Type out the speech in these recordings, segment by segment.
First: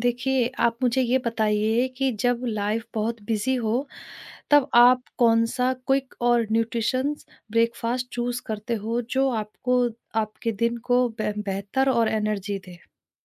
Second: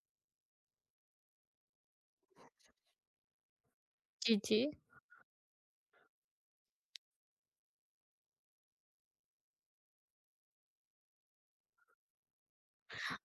देखिए, आप मुझे ये बताइए कि जब लाइफ़ बहुत बिज़ी हो, जी, जी। तब आप कौन-सा क्विक और न्यूट्रिशंस ब्रेकफ़ास्ट चूज़ करते हो, जो आपको आपके दिन को बे बेहतर और एनर्जी दे?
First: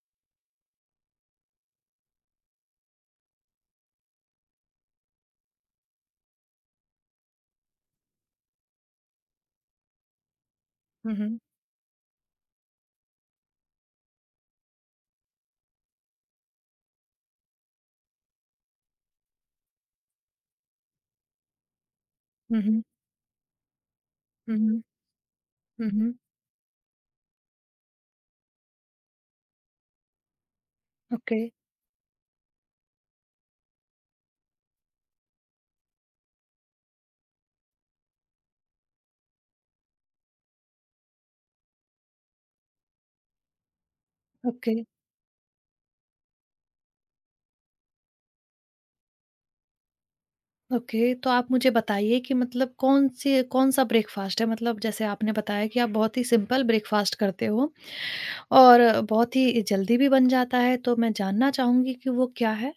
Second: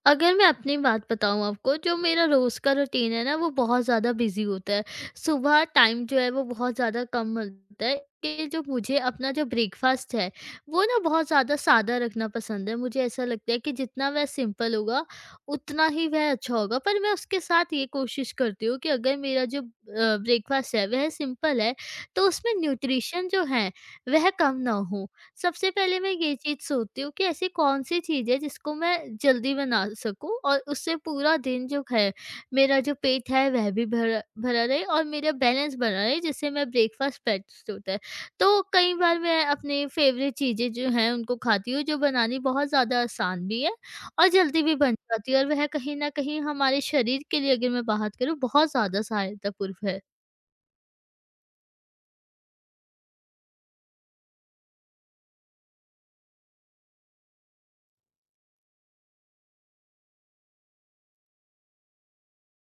अगर मैं अपनी बात बताऊँ आपको जो मेरा रोज़ का रूटीन है ना, वो बहुत ज़्यादा बिज़ी होता है। सुबह टाइम जो है वो बहुत ज़्यादा कम मिलता है कि जो मुझे अपना जो ब्रेकफ़ास्ट है वो ना हुँ, बहुत हुँ। ज़्यादा सादा रखना पसंद है। मुझे ऐसा लगता है कि जितना वह सिंपल होगा उतना ही वह अच्छा होगा। पर मैं उसके साथ ये कोशिश करती हूँ कि अगर मेरा जो ब्रेकफ़ास्ट है वह सिंपल है, तो उसमें हुँ, हुँ। न्यूट्रिशन जो है वह कम हुँ, ना हुँ। हो। सबसे हुँ, पहले मैं हुँ। ये चीज़ सोचती हूँ कि ऐसी कौन सी चीज़ है जिसको मैं जल्दी बना सकूँ और उससे पूरा ओके, दिन जो है, मेरा जो पेट है वह भी भरा भरा रहे और मेरा बैलेंस बना रहे, जिससे मैं ब्रेकफास्ट बेस्ट होता है। तो कई बार मैं अपनी फ़ेवरेट चीज़ें जो हैं उनको खाती हूँ, जो बनानी बहुत ज़्यादा आसान भी है और जल्दी भी ओके, बन जाती है, और वह कहीं न कहीं हमारे शरीर के लिए, अगर मैं बात करूँ, बहुत ज़्यादा सहायतापूर्व है। ओके। तो आप मुझे बताइए कि मतलब कौन-सा ब्रेकफ़ास्ट है? मतलब जैसे आपने बताया कि आप बहुत ही सिंपल ब्रेकफ़ास्ट करते हो और बहुत ही जल्दी भी बन जाता है, तो मैं जानना चाहूँगी कि वो क्या है?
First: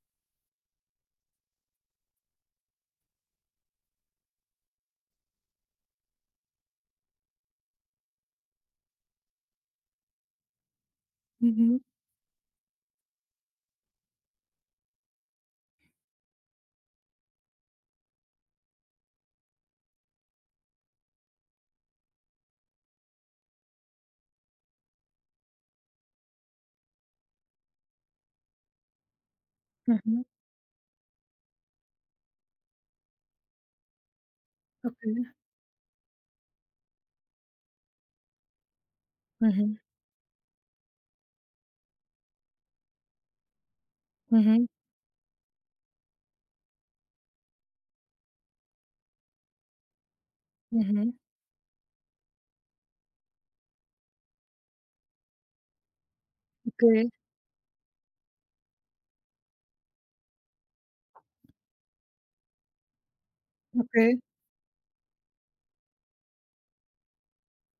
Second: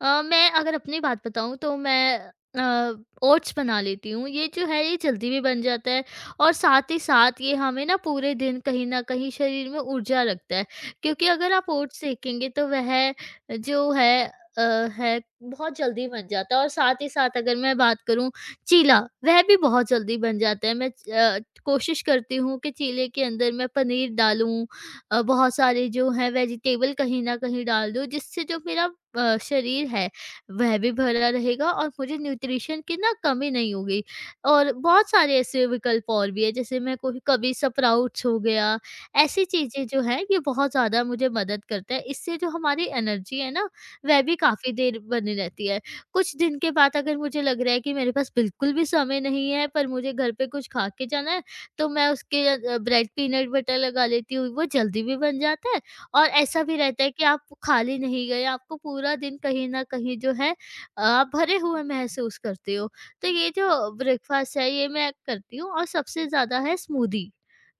मैं अगर अपनी बात बताऊँ, तो मैं अ, ओट्स बना लेती हूँ। ये जो है ये जल्दी भी बन जाता है, और साथ ही साथ ये हमें ना पूरे दिन कहीं न कहीं शरीर में ऊर्जा रखता है। क्योंकि हुँ, अगर आप हुँ। ओट्स सेकेंगे तो वह जो है अ, बहुत जल्दी बन जाता है। और साथ ही साथ अगर मैं बात करूँ चीला, वह भी बहुत जल्दी बन जाता है। मैं कोशिश करती हूँ कि चीले के अंदर मैं पनीर डालूँ, बहुत सारे जो हैं वेजिटेबल कहीं न कहीं डाल दूँ, जिससे जो मेरा शरीर हुँ, है हुँ। वह भी भरा रहेगा और मुझे न्यूट्रिशन की ना कमी नहीं होगी। और बहुत ओके। सारे ऐसे विकल्प और भी हैं, जैसे मैं कोई कभी स्प्राउट्स हो गया, ऐसी हुँ, हुँ। चीज़ें जो हैं ये बहुत ज़्यादा मुझे मदद करता है। इससे जो हमारी एनर्जी है ना, वह भी हुँ, हुँ। काफ़ी देर बनी रहती है। कुछ दिन के बाद अगर मुझे लग रहा है कि मेरे पास बिल्कुल भी समय नहीं है, पर मुझे घर पे कुछ हुँ, खा के हुँ। जाना है, तो मैं उसके ब्रेड पीनट बटर लगा लेती हूँ, वो जल्दी भी बन जाता है और ऐसा भी ओके, रहता है कि आप खाली नहीं गए, आपको पूरा दिन कहीं न कहीं जो है भरे हुए महसूस करते हो। तो ये जो ओके। ब्रेकफ़ास्ट है, ये मैं करती हूँ, और सबसे ज़्यादा है स्मूदी,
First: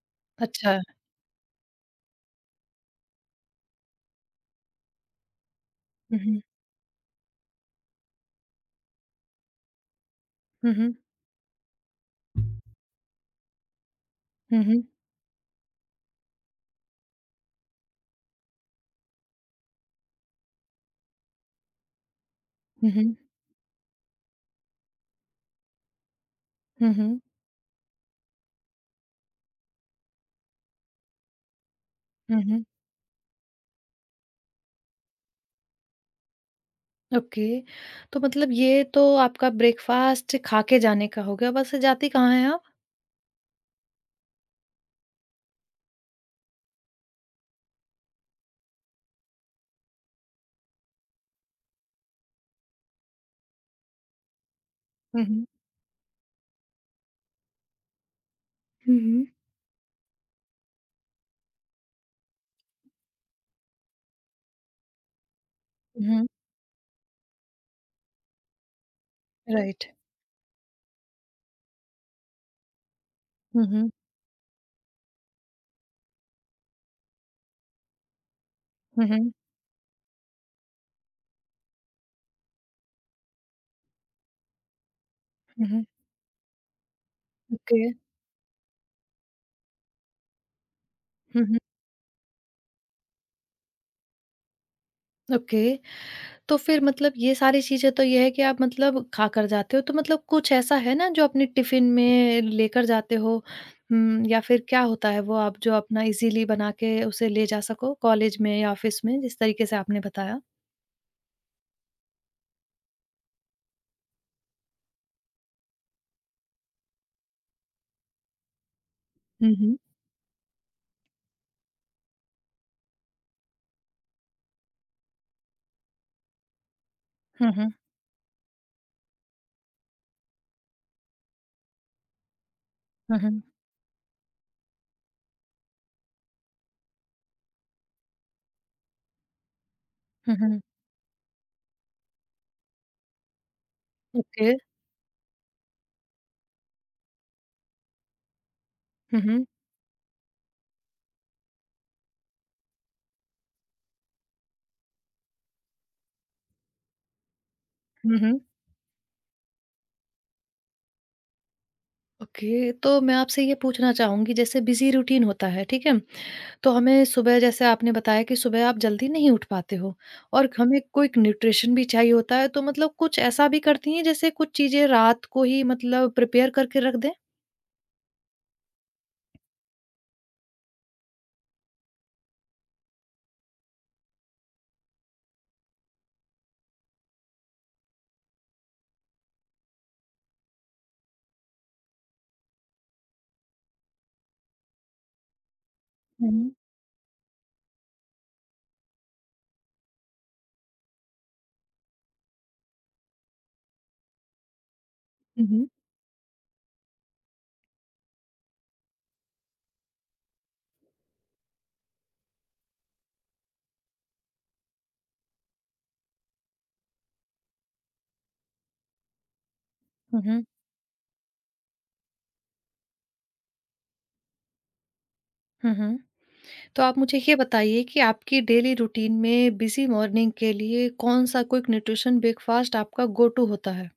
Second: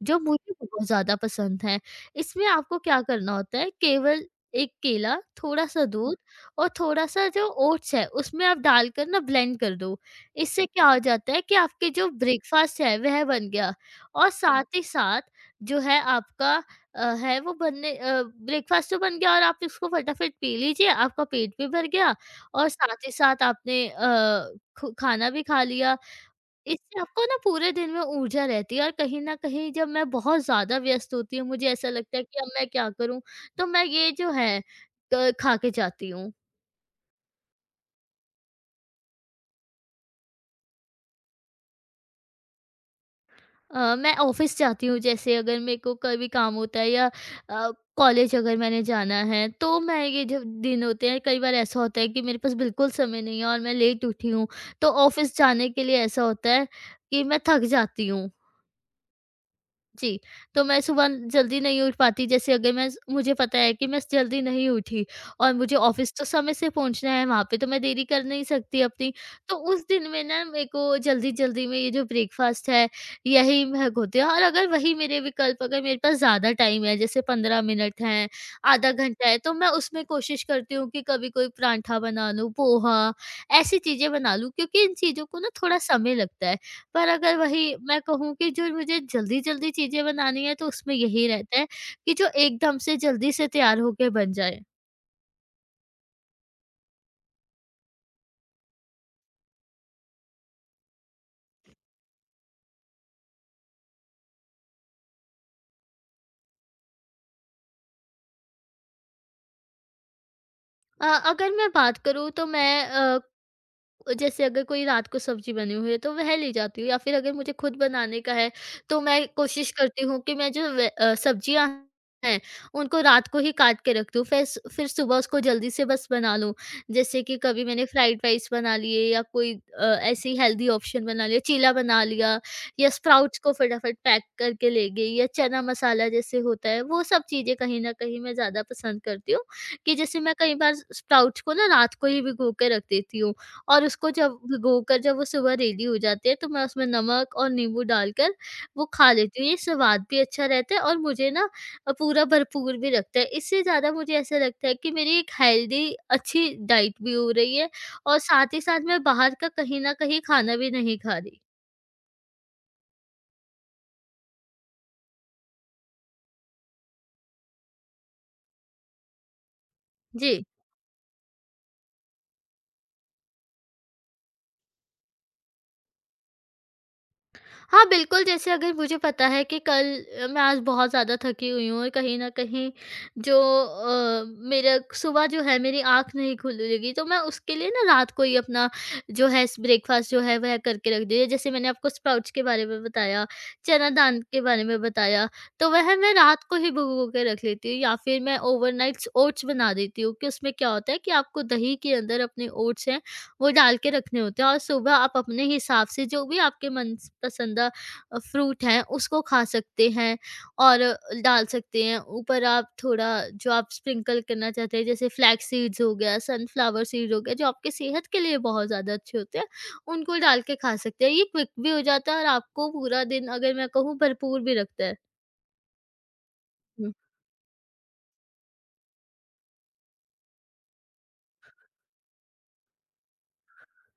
जो मुझे अच्छा। बहुत ज़्यादा पसंद है। इसमें आपको क्या करना होता है, केवल 1 केला, थोड़ा-सा दूध हुँ, हुँ। और थोड़ा-सा जो ओट्स है, उसमें आप डालकर ना ब्लेंड कर दो। इससे हुँ, क्या हुँ। हो जाता है कि आपके जो ब्रेकफ़ास्ट है, वह बन गया, और हुँ, साथ ही हुँ। साथ जो है आपका अ, है वो बनने अ, ब्रेकफास्ट तो बन गया, और आप इसको फटाफट पी लीजिए, आपका पेट भी भर गया और हुँ, साथ ही हुँ। साथ आपने अ, खु खाना भी खा लिया। हुँ, इससे हुँ। आपको ना पूरे दिन में ऊर्जा रहती है, और कहीं न कहीं जब मैं बहुत ज़्यादा व्यस्त होती हूँ, मुझे ऐसा लगता है कि हुँ, अब हुँ। मैं क्या करूँ? तो मैं ये जो है, क खा के जाती हूँ। ओके। तो मतलब ये तो आपका ब्रेकफ़ास्ट खा के जाने का हो गया, वैसे जाती कहाँ हैं आप? मैं ऑफिस जाती हूँ, जैसे अगर मेरे को कभी काम होता है, या अ, कॉलेज अगर मैंने जाना है। तो मैं ये, जब दिन होते हैं कई बार ऐसा होता है कि मेरे पास बिल्कुल समय नहीं है और मैं लेट उठी हूँ, तो हुँ, ऑफिस हुँ। जाने के लिए ऐसा होता है कि मैं थक जाती हूँ, हुँ, हुँ। जी। तो मैं सुबह जल्दी नहीं उठ पाती। जैसे अगर मैं मुझे पता है कि मैं जल्दी नहीं उठी, और मुझे ऑफ़िस तो हुँ, समय से पहुँचना है वहाँ पे, तो मैं देरी कर नहीं सकती अपनी। तो उस राइट। दिन में ना मेरे को जल्दी-जल्दी में ये जो ब्रेकफ़ास्ट है, यही हुँ, हुँ। महक होते हैं। और अगर वही मेरे विकल्प, अगर मेरे पास ज़्यादा टाइम है, जैसे 15 मिनट हैं, आधा हुँ, घंटा हुँ। है, तो मैं उसमें कोशिश करती हूँ कि कभी कोई पराठा बना लूँ, पोहा, ऐसी चीज़ें बना लूँ, क्योंकि इन चीज़ों को ना हुँ, थोड़ा हुँ। समय लगता है। पर अगर वही ओके। मैं कहूँ कि जो मुझे जल्दी-जल्दी चीज़ें बनानी है, तो उसमें यही हुँ, रहता हुँ। है कि जो एकदम से जल्दी से तैयार होके बन जाए। ओके। तो फिर मतलब ये सारी चीज़ें तो ये है कि आप मतलब खाकर जाते हो, तो मतलब कुछ ऐसा है ना जो अपने टिफ़िन में लेकर जाते हो? हुँ, या फिर क्या होता है वो आप जो अपना इज़िली बना के उसे ले जा सको कॉलेज में या ऑफ़िस में जिस तरीके से आपने बताया? अगर मैं बात करूँ, तो मैं अ, जैसे, अगर कोई रात को सब्जी बनी हुई है तो वह ले जाती हूँ, या फिर अगर मुझे खुद बनाने का है, तो मैं हुँ, कोशिश हुँ। करती हूँ कि मैं जो सब्जियाँ हैं उनको रात को ही काट के रख दूँ, फिर फिर सुबह उसको जल्दी से बस बना लूँ। जैसे कि हुँ, कभी हुँ। मैंने फ्राइड राइस बना लिए, या कोई ऐसी हेल्दी ऑप्शन बना लिया, चीला बना लिया, या हुँ, स्प्राउट्स हुँ। को फटाफट पैक करके ले गई, या चना मसाला जैसे होता है, वो सब चीज़ें कहीं ना कहीं मैं ज़्यादा पसंद करती हूँ। कि जैसे मैं हुँ, कई हुँ। बार स्प्राउट्स को ना रात को ही भिगो के रख देती हूँ, और उसको जब ओके। भिगोकर जब वो सुबह रेडी हो जाती है, तो मैं उसमें नमक और नींबू डालकर वो खा हुँ, लेती हुँ। हूँ। ये स्वाद भी अच्छा रहता है, और मुझे ना पूरा भरपूर भी रखता है। इससे ज़्यादा मुझे ऐसा लगता है कि मेरी एक हेल्दी अच्छी डाइट भी हो रही है, और हुँ, हुँ। साथ ही साथ मैं बाहर का कहीं न कहीं खाना भी नहीं खा रही। ओके, तो मैं आपसे ये पूछना चाहूँगी जैसे बिज़ी रूटीन होता है, ठीक है? तो हमें सुबह जैसे आपने बताया कि सुबह आप जल्दी नहीं उठ पाते हो जी। और हमें क्विक न्यूट्रिशन भी चाहिए होता है तो मतलब कुछ ऐसा भी करती हैं जैसे कुछ चीजें रात को ही मतलब प्रिपेयर करके रख दें? हाँ, बिल्कुल, जैसे अगर मुझे पता है कि कल, मैं आज बहुत ज़्यादा थकी हुई हूँ और कहीं न कहीं जो अ, मेरा सुबह जो है मेरी आँख नहीं खुलेगी, तो मैं उसके लिए ना रात को ही अपना जो है स ब्रेकफ़ास्ट जो है वह करके रख दिया। जैसे मैंने आपको स्प्राउट्स के बारे में बताया, चना दाल के बारे में बताया, तो वह मैं रात हुँ, को ही भिगो के रख लेती हूँ। या फिर मैं ओवरनाइट्स ओट्स बना देती हूँ कि उसमें क्या होता है कि आपको दही के अंदर अपने ओट्स हैं वो डाल के रखने होते हैं, और सुबह आप अपने हुँ, हिसाब से जो भी आपके मनपसंदा फ्रूट हैं उसको खा सकते हैं और डाल सकते हैं। ऊपर आप थोड़ा जो आप स्प्रिंकल करना चाहते हैं, जैसे फ्लैक्स सीड्स हो गया, सनफ्लावर सीड्स हो गया, जो आपकी सेहत के लिए बहुत ज़्यादा अच्छे होते हैं, उनको डाल हुँ, के खा सकते हैं। ये क्विक भी हो जाता है, और आपको पूरा दिन, अगर मैं कहूँ, भरपूर भी रखता है। हुँ, हुँ। तो आप मुझे ये बताइए कि आपकी डेली रूटीन में बिज़ी मॉर्निंग के लिए कौन-सा क्विक न्यूट्रिशन ब्रेकफास्ट आपका गो टू होता है?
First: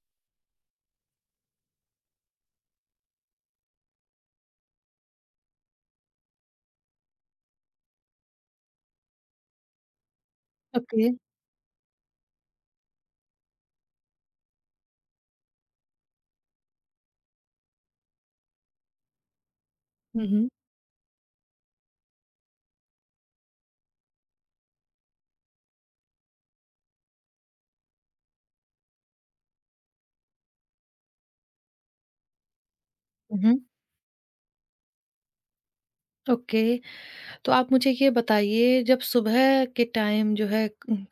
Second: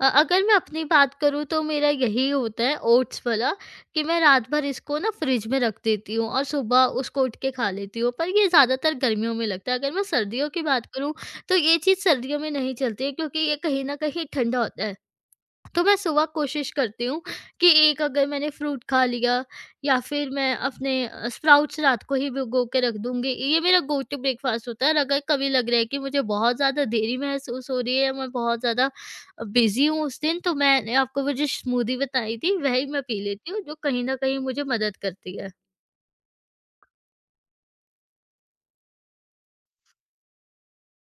अगर मैं अपनी बात करूँ, तो मेरा यही होता है ओट्स वाला, कि मैं रात भर इसको ना फ्रिज में रख देती हूँ और सुबह उसको उठ के खा लेती हूँ। पर ये ज़्यादातर गर्मियों में लगता है। अगर मैं सर्दियों की बात ओके। करूँ, तो ये चीज़ सर्दियों में नहीं चलती है, क्योंकि ये कहीं ना कहीं ठंडा होता है। तो मैं सुबह कोशिश करती हूँ कि एक, अगर मैंने फ्रूट खा लिया, या हुँ, फिर हुँ। मैं अपने स्प्राउट्स रात को ही भिगो के रख दूंगी, ये मेरा गो टू ब्रेकफास्ट होता है। और अगर कभी लग रहा है कि मुझे बहुत ज़्यादा देरी महसूस हो रही है, या मैं बहुत ज़्यादा बिजी हूँ उस दिन, तो मैंने आपको वो जो स्मूदी बताई थी, वही मैं पी हुँ, लेती हूँ, हुँ। जो कहीं ना कहीं मुझे मदद करती है। ओके। तो आप मुझे ये बताइए जब सुबह के टाइम जो है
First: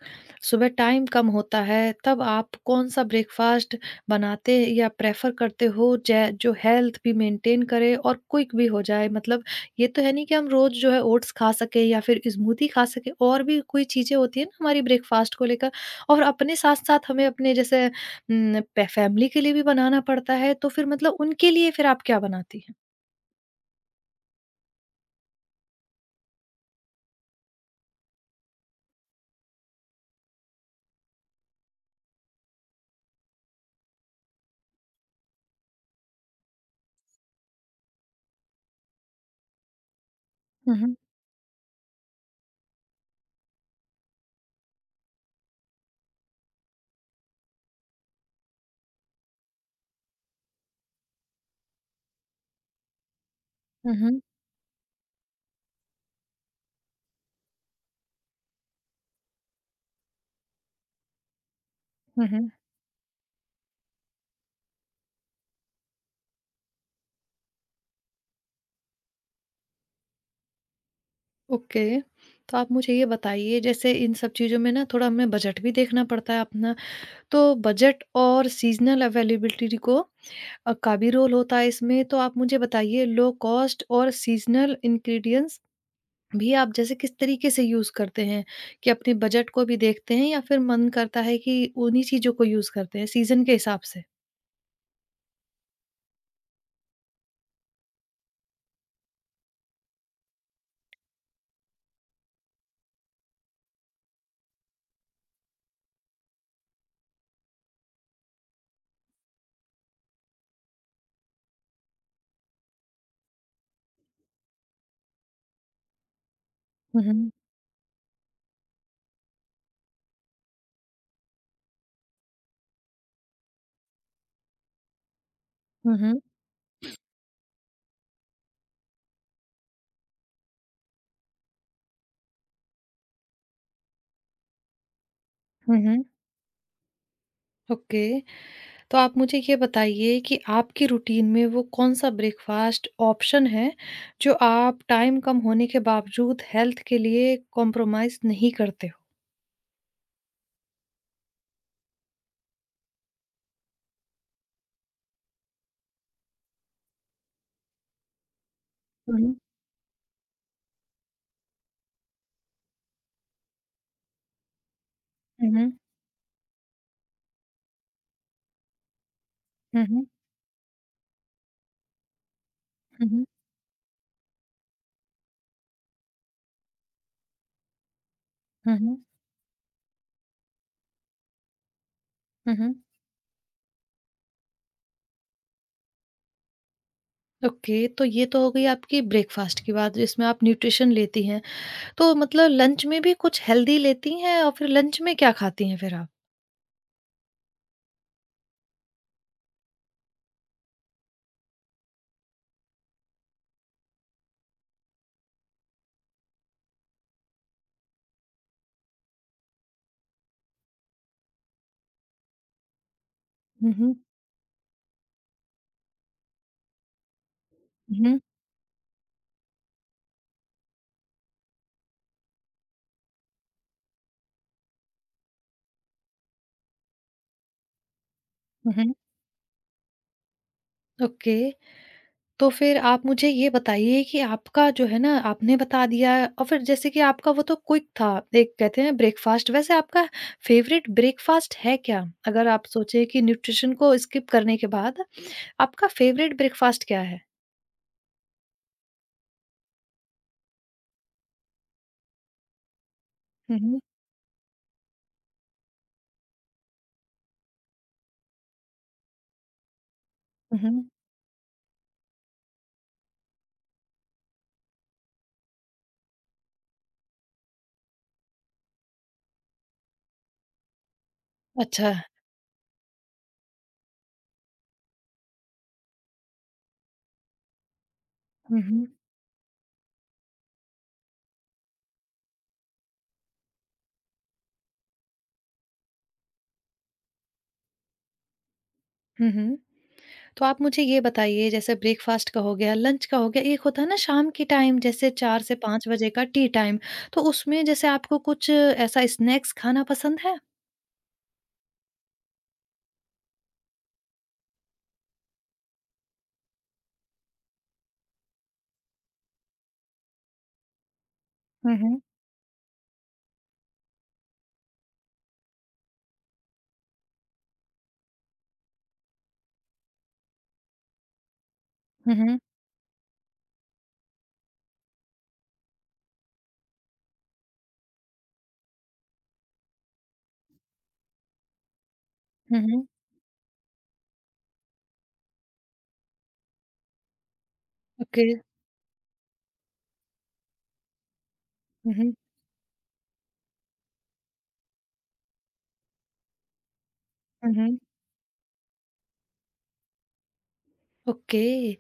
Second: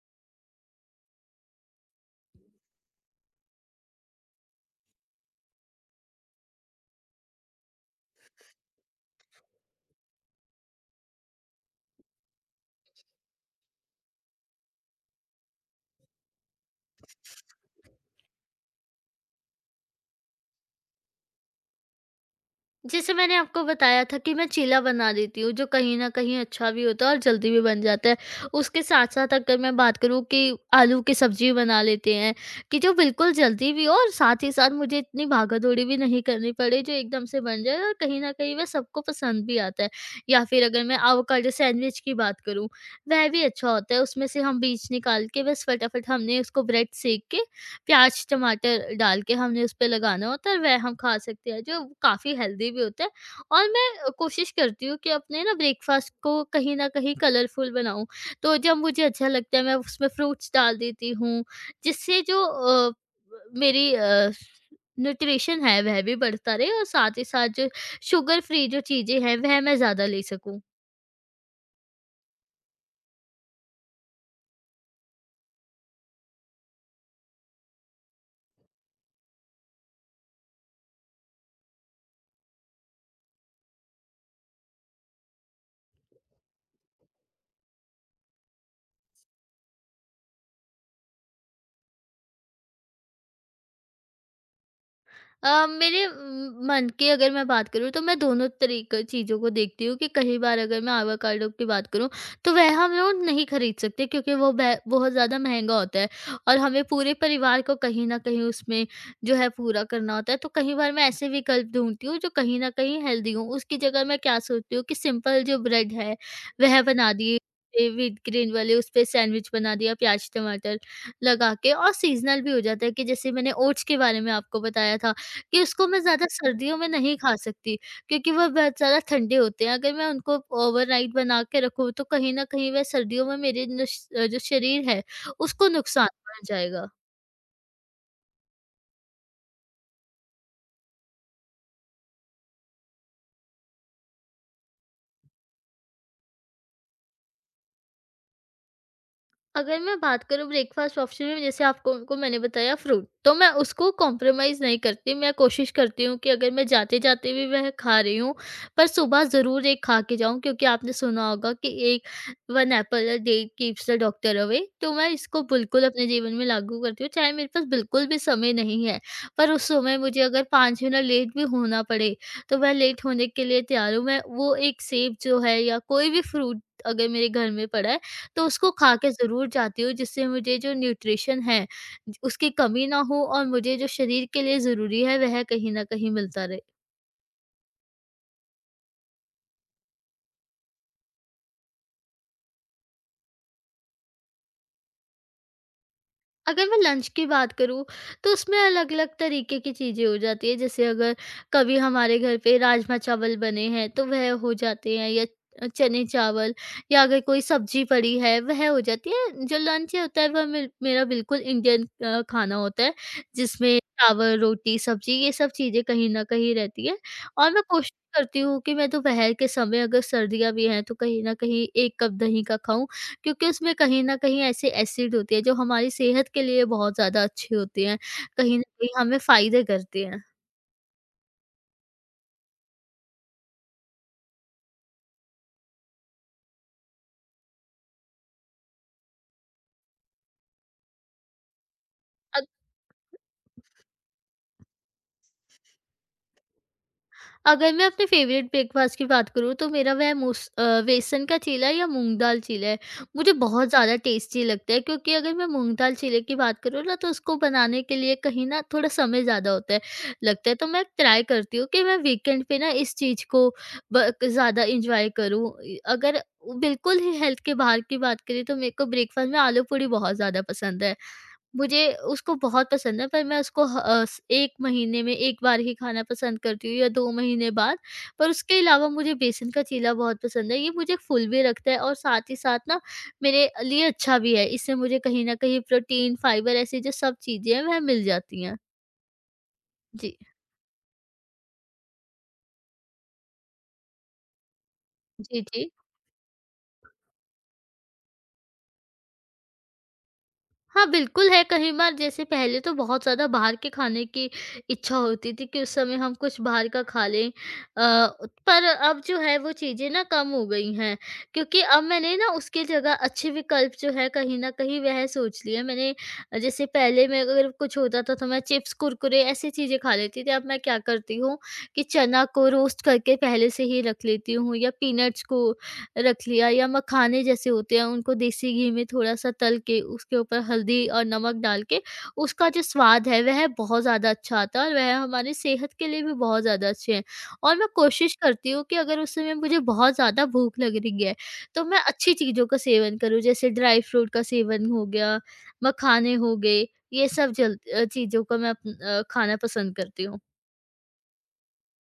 सुबह टाइम कम होता है तब आप कौन-सा ब्रेकफ़ास्ट बनाते या प्रेफ़र करते हो जै जो हेल्थ भी मेंटेन करे और क्विक भी हो जाए? मतलब ये तो है नहीं कि हम रोज़ जो है ओट्स खा सकें या फिर स्मूदी खा सकें और भी कोई चीज़ें होती हैं ना हमारी ब्रेकफ़ास्ट को लेकर और अपने साथ-साथ हमें अपने जैसे प फ़ैमिली के लिए भी बनाना पड़ता है तो फिर मतलब उनके लिए फिर आप क्या बनाती हैं? जैसे मैंने आपको बताया था कि मैं चीला बना देती हूँ, जो कहीं न कहीं अच्छा भी होता है और जल्दी भी बन जाता है। उसके साथ-साथ अगर मैं बात करूँ कि आलू की सब्ज़ी बना लेते हैं, कि जो बिल्कुल जल्दी भी हो और साथ ही साथ मुझे इतनी भागा-दौड़ी भी नहीं करनी पड़े, जो एकदम से बन जाए, और कहीं न कहीं वह सबको पसंद भी आता है। या फिर हुँ, अगर हुँ। मैं एवोकाडो सैंडविच की बात करूँ, वह भी अच्छा होता है। उसमें से हम बीज निकाल के, बस फटाफट हमने उसको ब्रेड सेंक के, प्याज़, टमाटर डाल के हमने उसपे लगाना होता है, वह हम खा सकते हैं, जो काफ़ी हेल्दी भी होता है। और मैं हुँ, हुँ। कोशिश करती हूँ कि अपने ना ब्रेकफ़ास्ट को कहीं न कहीं कलरफुल बनाऊँ। तो जब मुझे अच्छा लगता है, मैं उसमें फ्रूट्स डाल देती हूँ, जिससे हुँ, जो हुँ। मेरी न्यूट्रिशन है, वह भी बढ़ता रहे, और साथ ही साथ जो शुगर फ्री जो चीज़ें हैं, वह मैं ज़्यादा ले सकूँ। ओके। तो आप मुझे ये बताइए जैसे इन सब चीज़ों में ना थोड़ा हमें बजट भी देखना पड़ता है अपना, तो बजट और सीज़नल अवेलेबिलिटी को का भी रोल होता है इसमें। तो आप मुझे बताइए लो कॉस्ट और सीज़नल इंग्रीडिएंट्स भी आप जैसे किस तरीके से यूज़ करते हैं? कि अपने बजट को भी देखते हैं या फिर मन करता है कि उन्हीं चीज़ों को यूज़ करते हैं सीज़न के हिसाब से? मेरे मन की अगर मैं बात करूँ, तो मैं दोनों तरीके चीज़ों को देखती हूँ। कि कई बार अगर मैं आवाकाडो की बात करूँ, तो वह हम लोग नहीं खरीद सकते, क्योंकि वो बहुत ज़्यादा महंगा होता है, और हमें पूरे परिवार को कहीं ना कहीं उसमें जो है पूरा करना होता है। तो कई बार मैं ऐसे विकल्प ढूंढती हूँ जो कहीं ना कहीं हेल्दी हूँ। उसकी जगह मैं क्या सोचती हूँ कि सिंपल जो ब्रेड है वह हुँ, बना हुँ। दिए, विद ग्रीन वाले उस पे सैंडविच बना दिया, प्याज टमाटर लगा के। और सीजनल भी हो जाता है कि जैसे मैंने ओट्स के बारे में आपको बताया था कि उसको हुँ, मैं हुँ। ज़्यादा सर्दियों में नहीं खा सकती, क्योंकि वह बहुत ज़्यादा ठंडे होते हैं। अगर मैं उनको ओवरनाइट बना के रखूँ, तो कहीं न कहीं वह सर्दियों में मेरे जो शरीर है, उसको हुँ, हुँ। नुकसान पहुँच जाएगा। ओके। तो आप मुझे ये बताइए कि आपकी रूटीन में वो कौन-सा ब्रेकफ़ास्ट ऑप्शन है, जो आप टाइम कम होने के बावजूद हेल्थ के लिए कॉम्प्रोमाइज़ नहीं करते हो? अगर मैं बात करूँ ब्रेकफ़ास्ट ऑप्शन में, जैसे आपको को मैंने बताया फ्रूट, तो मैं उसको कॉम्प्रोमाइज़ नहीं करती। मैं कोशिश करती हूँ कि अगर मैं जाते-जाते भी वह खा रही हूँ, पर सुबह हुँ, ज़रूर एक खा के जाऊँ, क्योंकि आपने सुना होगा कि एक one apple a day keeps the doctor away. तो मैं इसको हुँ, हुँ, बिल्कुल अपने जीवन में लागू करती हूँ, चाहे मेरे पास बिल्कुल भी समय नहीं है, पर उस हुँ, समय हुँ, मुझे अगर 5 मिनट लेट भी होना पड़े, तो मैं लेट हुँ, हुँ, होने के लिए तैयार हूँ। मैं वो एक सेब जो है या कोई भी फ्रूट, अगर मेरे घर में पड़ा है, तो उसको हुँ, खा हुँ, के ज़रूर जाती हूँ, जिससे मुझे जो न्यूट्रिशन है, उसकी हुँ, हुँ। कमी ना हो और मुझे जो शरीर के लिए ज़रूरी है, वह कहीं न कहीं मिलता रहे। ओके, तो ये तो हो गई आपकी ब्रेकफ़ास्ट की बात जिसमें आप न्यूट्रिशन लेती हैं। तो मतलब लंच में भी कुछ हेल्दी लेती हैं और फिर लंच में क्या खाती हैं फिर आप? अगर मैं लंच की बात करूँ, तो उसमें अलग-अलग तरीके की चीज़ें हो जाती हैं। जैसे अगर कभी हमारे घर पे राजमा-चावल बने हैं, तो वह हो जाते हैं, या चने-चावल, या अगर कोई सब्ज़ी पड़ी है, वह हो जाती है। जो लंच होता है, वह मे मेरा बिल्कुल इंडियन खाना होता है, हुँ, जिसमें हुँ, चावल, रोटी, सब्ज़ी, ये सब चीज़ें कहीं न कहीं रहती हैं। और मैं कोशिश हुँ, करती हूँ कि मैं दोपहर के समय, अगर सर्दियाँ भी हैं, तो कहीं न कहीं 1 कप दही का खाऊँ, क्योंकि उसमें कहीं न कहीं ऐसे एसिड होते हैं जो हमारी सेहत के लिए बहुत ज़्यादा अच्छे होते हैं, कहीं न हुँ, हुँ, कहीं हुँ। हमें फ़ायदे करते हैं। ओके। तो फिर आप मुझे ये बताइए कि आपका जो है ना आपने बता दिया और फिर जैसे कि आपका वो तो क्विक था एक कहते हैं ब्रेकफास्ट वैसे आपका फेवरेट ब्रेकफास्ट है क्या? अगर आप सोचे कि न्यूट्रिशन को स्किप करने के बाद आपका फेवरेट ब्रेकफास्ट क्या है? अगर मैं अपने फ़ेवरेट ब्रेकफ़ास्ट की बात करूँ, तो मेरा वह बेसन का चीला या मूँग दाल चीला है। मुझे हुँ, बहुत हुँ। ज़्यादा टेस्टी लगता है, क्योंकि अगर मैं मूँग दाल चीले की बात करूँ ना, तो उसको बनाने के लिए कहीं न थोड़ा समय ज़्यादा होता है, लगता है हुँ, तो मैं हुँ। ट्राई करती हूँ कि मैं वीकेंड पे ना इस चीज़ को ब ज़्यादा एन्जॉय करूँ। इ अगर बिल्कुल ही हेल्थ के बाहर की बात करें, तो मेरे को ब्रेकफ़ास्ट में आलू पूड़ी बहुत ज़्यादा पसंद है। मुझे अच्छा। उसको बहुत पसंद है, पर मैं उसको ह अ, स 1 महीने में 1 बार ही खाना पसंद करती हूँ, या 2 महीने बाद। पर उसके हुँ, हुँ। अलावा मुझे बेसन का चीला बहुत पसंद है, ये मुझे फुल भी रखता है और साथ ही साथ ना मेरे लिए अच्छा भी है। इससे मुझे कहीं न कहीं प्रोटीन, फाइबर, ऐसी जो सब चीज़ें हैं वह मिल जाती हैं। हुँ, हुँ। जी। तो आप मुझे ये बताइए जैसे ब्रेकफास्ट का हो गया, लंच का हो गया, एक होता है ना शाम के टाइम जैसे जी, 4 से जी। 5 बजे का टी टाइम तो उसमें जैसे आपको कुछ ऐसा स्नैक्स खाना पसंद है? हाँ, बिल्कुल है, कई बार जैसे पहले तो बहुत ज़्यादा बाहर के खाने की इच्छा होती थी कि उस समय हम कुछ बाहर का खा लें। पर अब जो है, वो चीज़ें ना कम हो गई हैं, क्योंकि हुँ, अब हुँ। मैंने ना उसकी जगह अच्छे विकल्प जो है, कहीं न कहीं वह सोच लिए हैं। मैंने जैसे पहले मैं, अगर कुछ होता था तो मैं चिप्स, कुरकुरे ऐसी चीज़ें खा लेती थी। अब मैं क्या करती हूँ कि हुँ, चना हुँ। को रोस्ट करके पहले से ही रख लेती हूँ, या पीनट्स को रख लिया, या मखाने जैसे होते हैं, उनको देसी घी में थोड़ा-सा तल के, उसके ऊपर हल्दी और नमक डाल के, उसका हुँ, जो हुँ। स्वाद है वह बहुत ज़्यादा अच्छा आता है, और वह हमारी सेहत के लिए भी बहुत ज़्यादा अच्छे हैं। और मैं कोशिश ओके। करती हूँ कि अगर उस समय मुझे बहुत ज़्यादा भूख लग रही है, तो मैं हुँ, हुँ। अच्छी चीज़ों का सेवन करूँ, जैसे ड्राई फ्रूट का सेवन हो गया, मखाने हो गए, ये सब हुँ, हुँ। चीज़ों का मैं खाना पसंद करती हूँ। ओके।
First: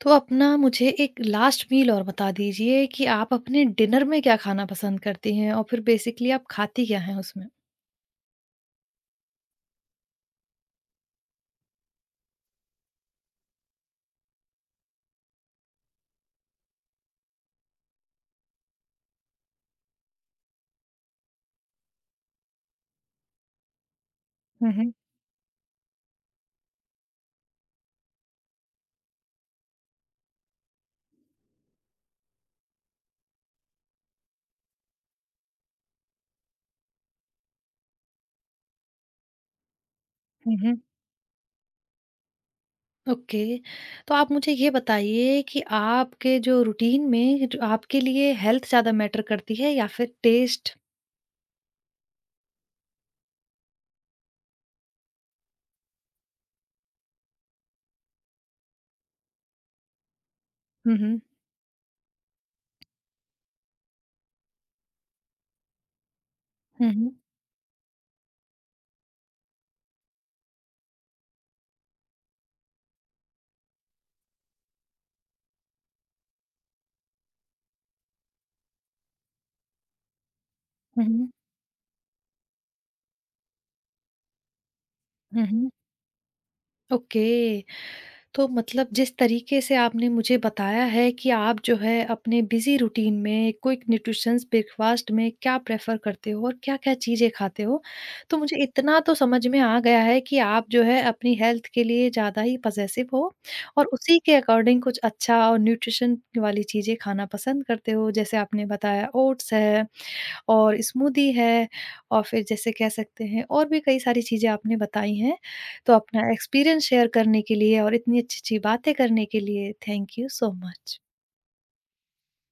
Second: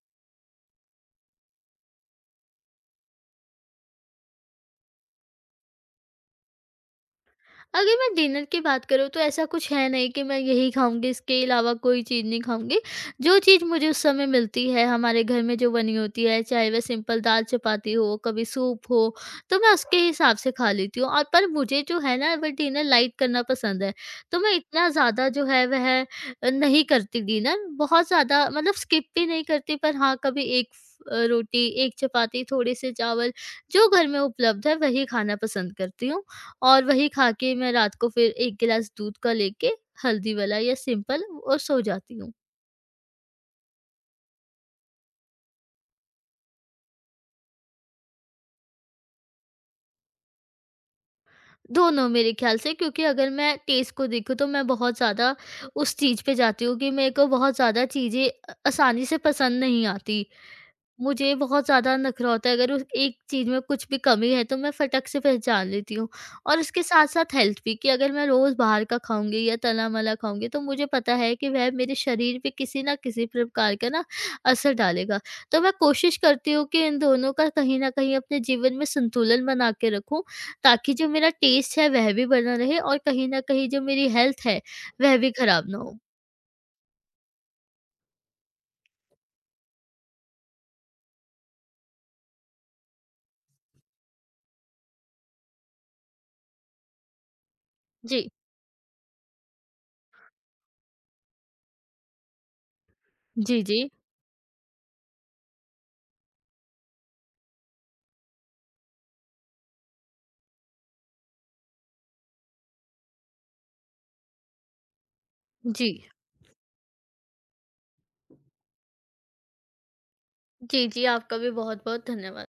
तो अपना मुझे एक लास्ट मील और बता दीजिए कि आप अपने डिनर में क्या खाना पसंद करती हैं और फिर बेसिकली आप खाती क्या हैं उसमें? अगर मैं डिनर की बात करूँ, तो ऐसा कुछ है नहीं कि मैं यही खाऊँगी, इसके अलावा कोई चीज़ नहीं खाऊँगी। जो चीज़ मुझे उस समय मिलती है, हमारे घर में जो बनी होती है, चाहे वह सिंपल दाल-चपाती हो, कभी सूप हो, तो मैं उसके हिसाब से खा लेती हूँ, और पर मुझे जो है ना, वह डिनर लाइट करना पसंद है। तो मैं हुँ, इतना हुँ। ज़्यादा जो है वह नहीं करती, डिनर बहुत ज़्यादा मतलब स्किप भी नहीं करती, पर हाँ, कभी 1 रोटी, 1 चपाती, थोड़े से चावल, जो घर में उपलब्ध है वही खाना पसंद करती हूँ। और वही खा के मैं रात को फिर 1 गिलास दूध का लेके, हल्दी हुँ, वाला या हुँ। सिंपल, और सो जाती हूँ। ओके। तो आप मुझे ये बताइए कि आपके जो रूटीन में जो आपके लिए हेल्थ ज़्यादा मैटर करती है या फिर टेस्ट? दोनों मेरे ख़्याल से, क्योंकि अगर मैं टेस्ट को देखूँ तो मैं बहुत ज़्यादा उस चीज़ पे जाती हूँ कि मेरे को बहुत ज़्यादा चीज़ें आसानी से पसंद नहीं आती। हुँ, हुँ। मुझे बहुत ज़्यादा नखरा होता है, अगर उस एक चीज़ में कुछ भी कमी है तो मैं फटक से पहचान लेती हूँ। और उसके हुँ, हुँ। साथ-साथ हेल्थ भी, कि अगर मैं रोज़ बाहर का खाऊँगी या तला-मला खाऊँगी, तो मुझे पता है कि वह मेरे शरीर पे किसी न किसी प्रकार का ना असर डालेगा। तो मैं कोशिश करती हूँ कि इन दोनों का कहीं न कहीं अपने जीवन में संतुलन बना के रखूँ, ताकि हुँ, जो हुँ। मेरा टेस्ट है वह भी बना रहे, और कहीं न कहीं जो मेरी हेल्थ है वह भी हुँ, खराब हुँ। ना हो। ओके। तो मतलब जिस तरीके से आपने मुझे बताया है कि आप जो है अपने बिजी रूटीन में क्विक न्यूट्रिशंस ब्रेकफास्ट में क्या प्रेफर करते हो और क्या-क्या चीज़ें खाते हो, जी। तो मुझे इतना तो समझ में आ गया है कि आप जो है अपनी हेल्थ के लिए ज़्यादा ही पज़ेसिव हो जी, और जी। उसी के अकॉर्डिंग कुछ अच्छा और न्यूट्रिशन वाली चीज़ें खाना पसंद करते हो। जैसे आपने बताया ओट्स है और स्मूदी है और फिर जैसे कह सकते हैं और भी कई सारी चीज़ें आपने बताई हैं। जी। तो अपना एक्सपीरियंस शेयर करने के लिए और इतनी अच्छी-अच्छी बातें करने के लिए थैंक यू सो जी, मच। जी, आपका भी बहुत-बहुत धन्यवाद।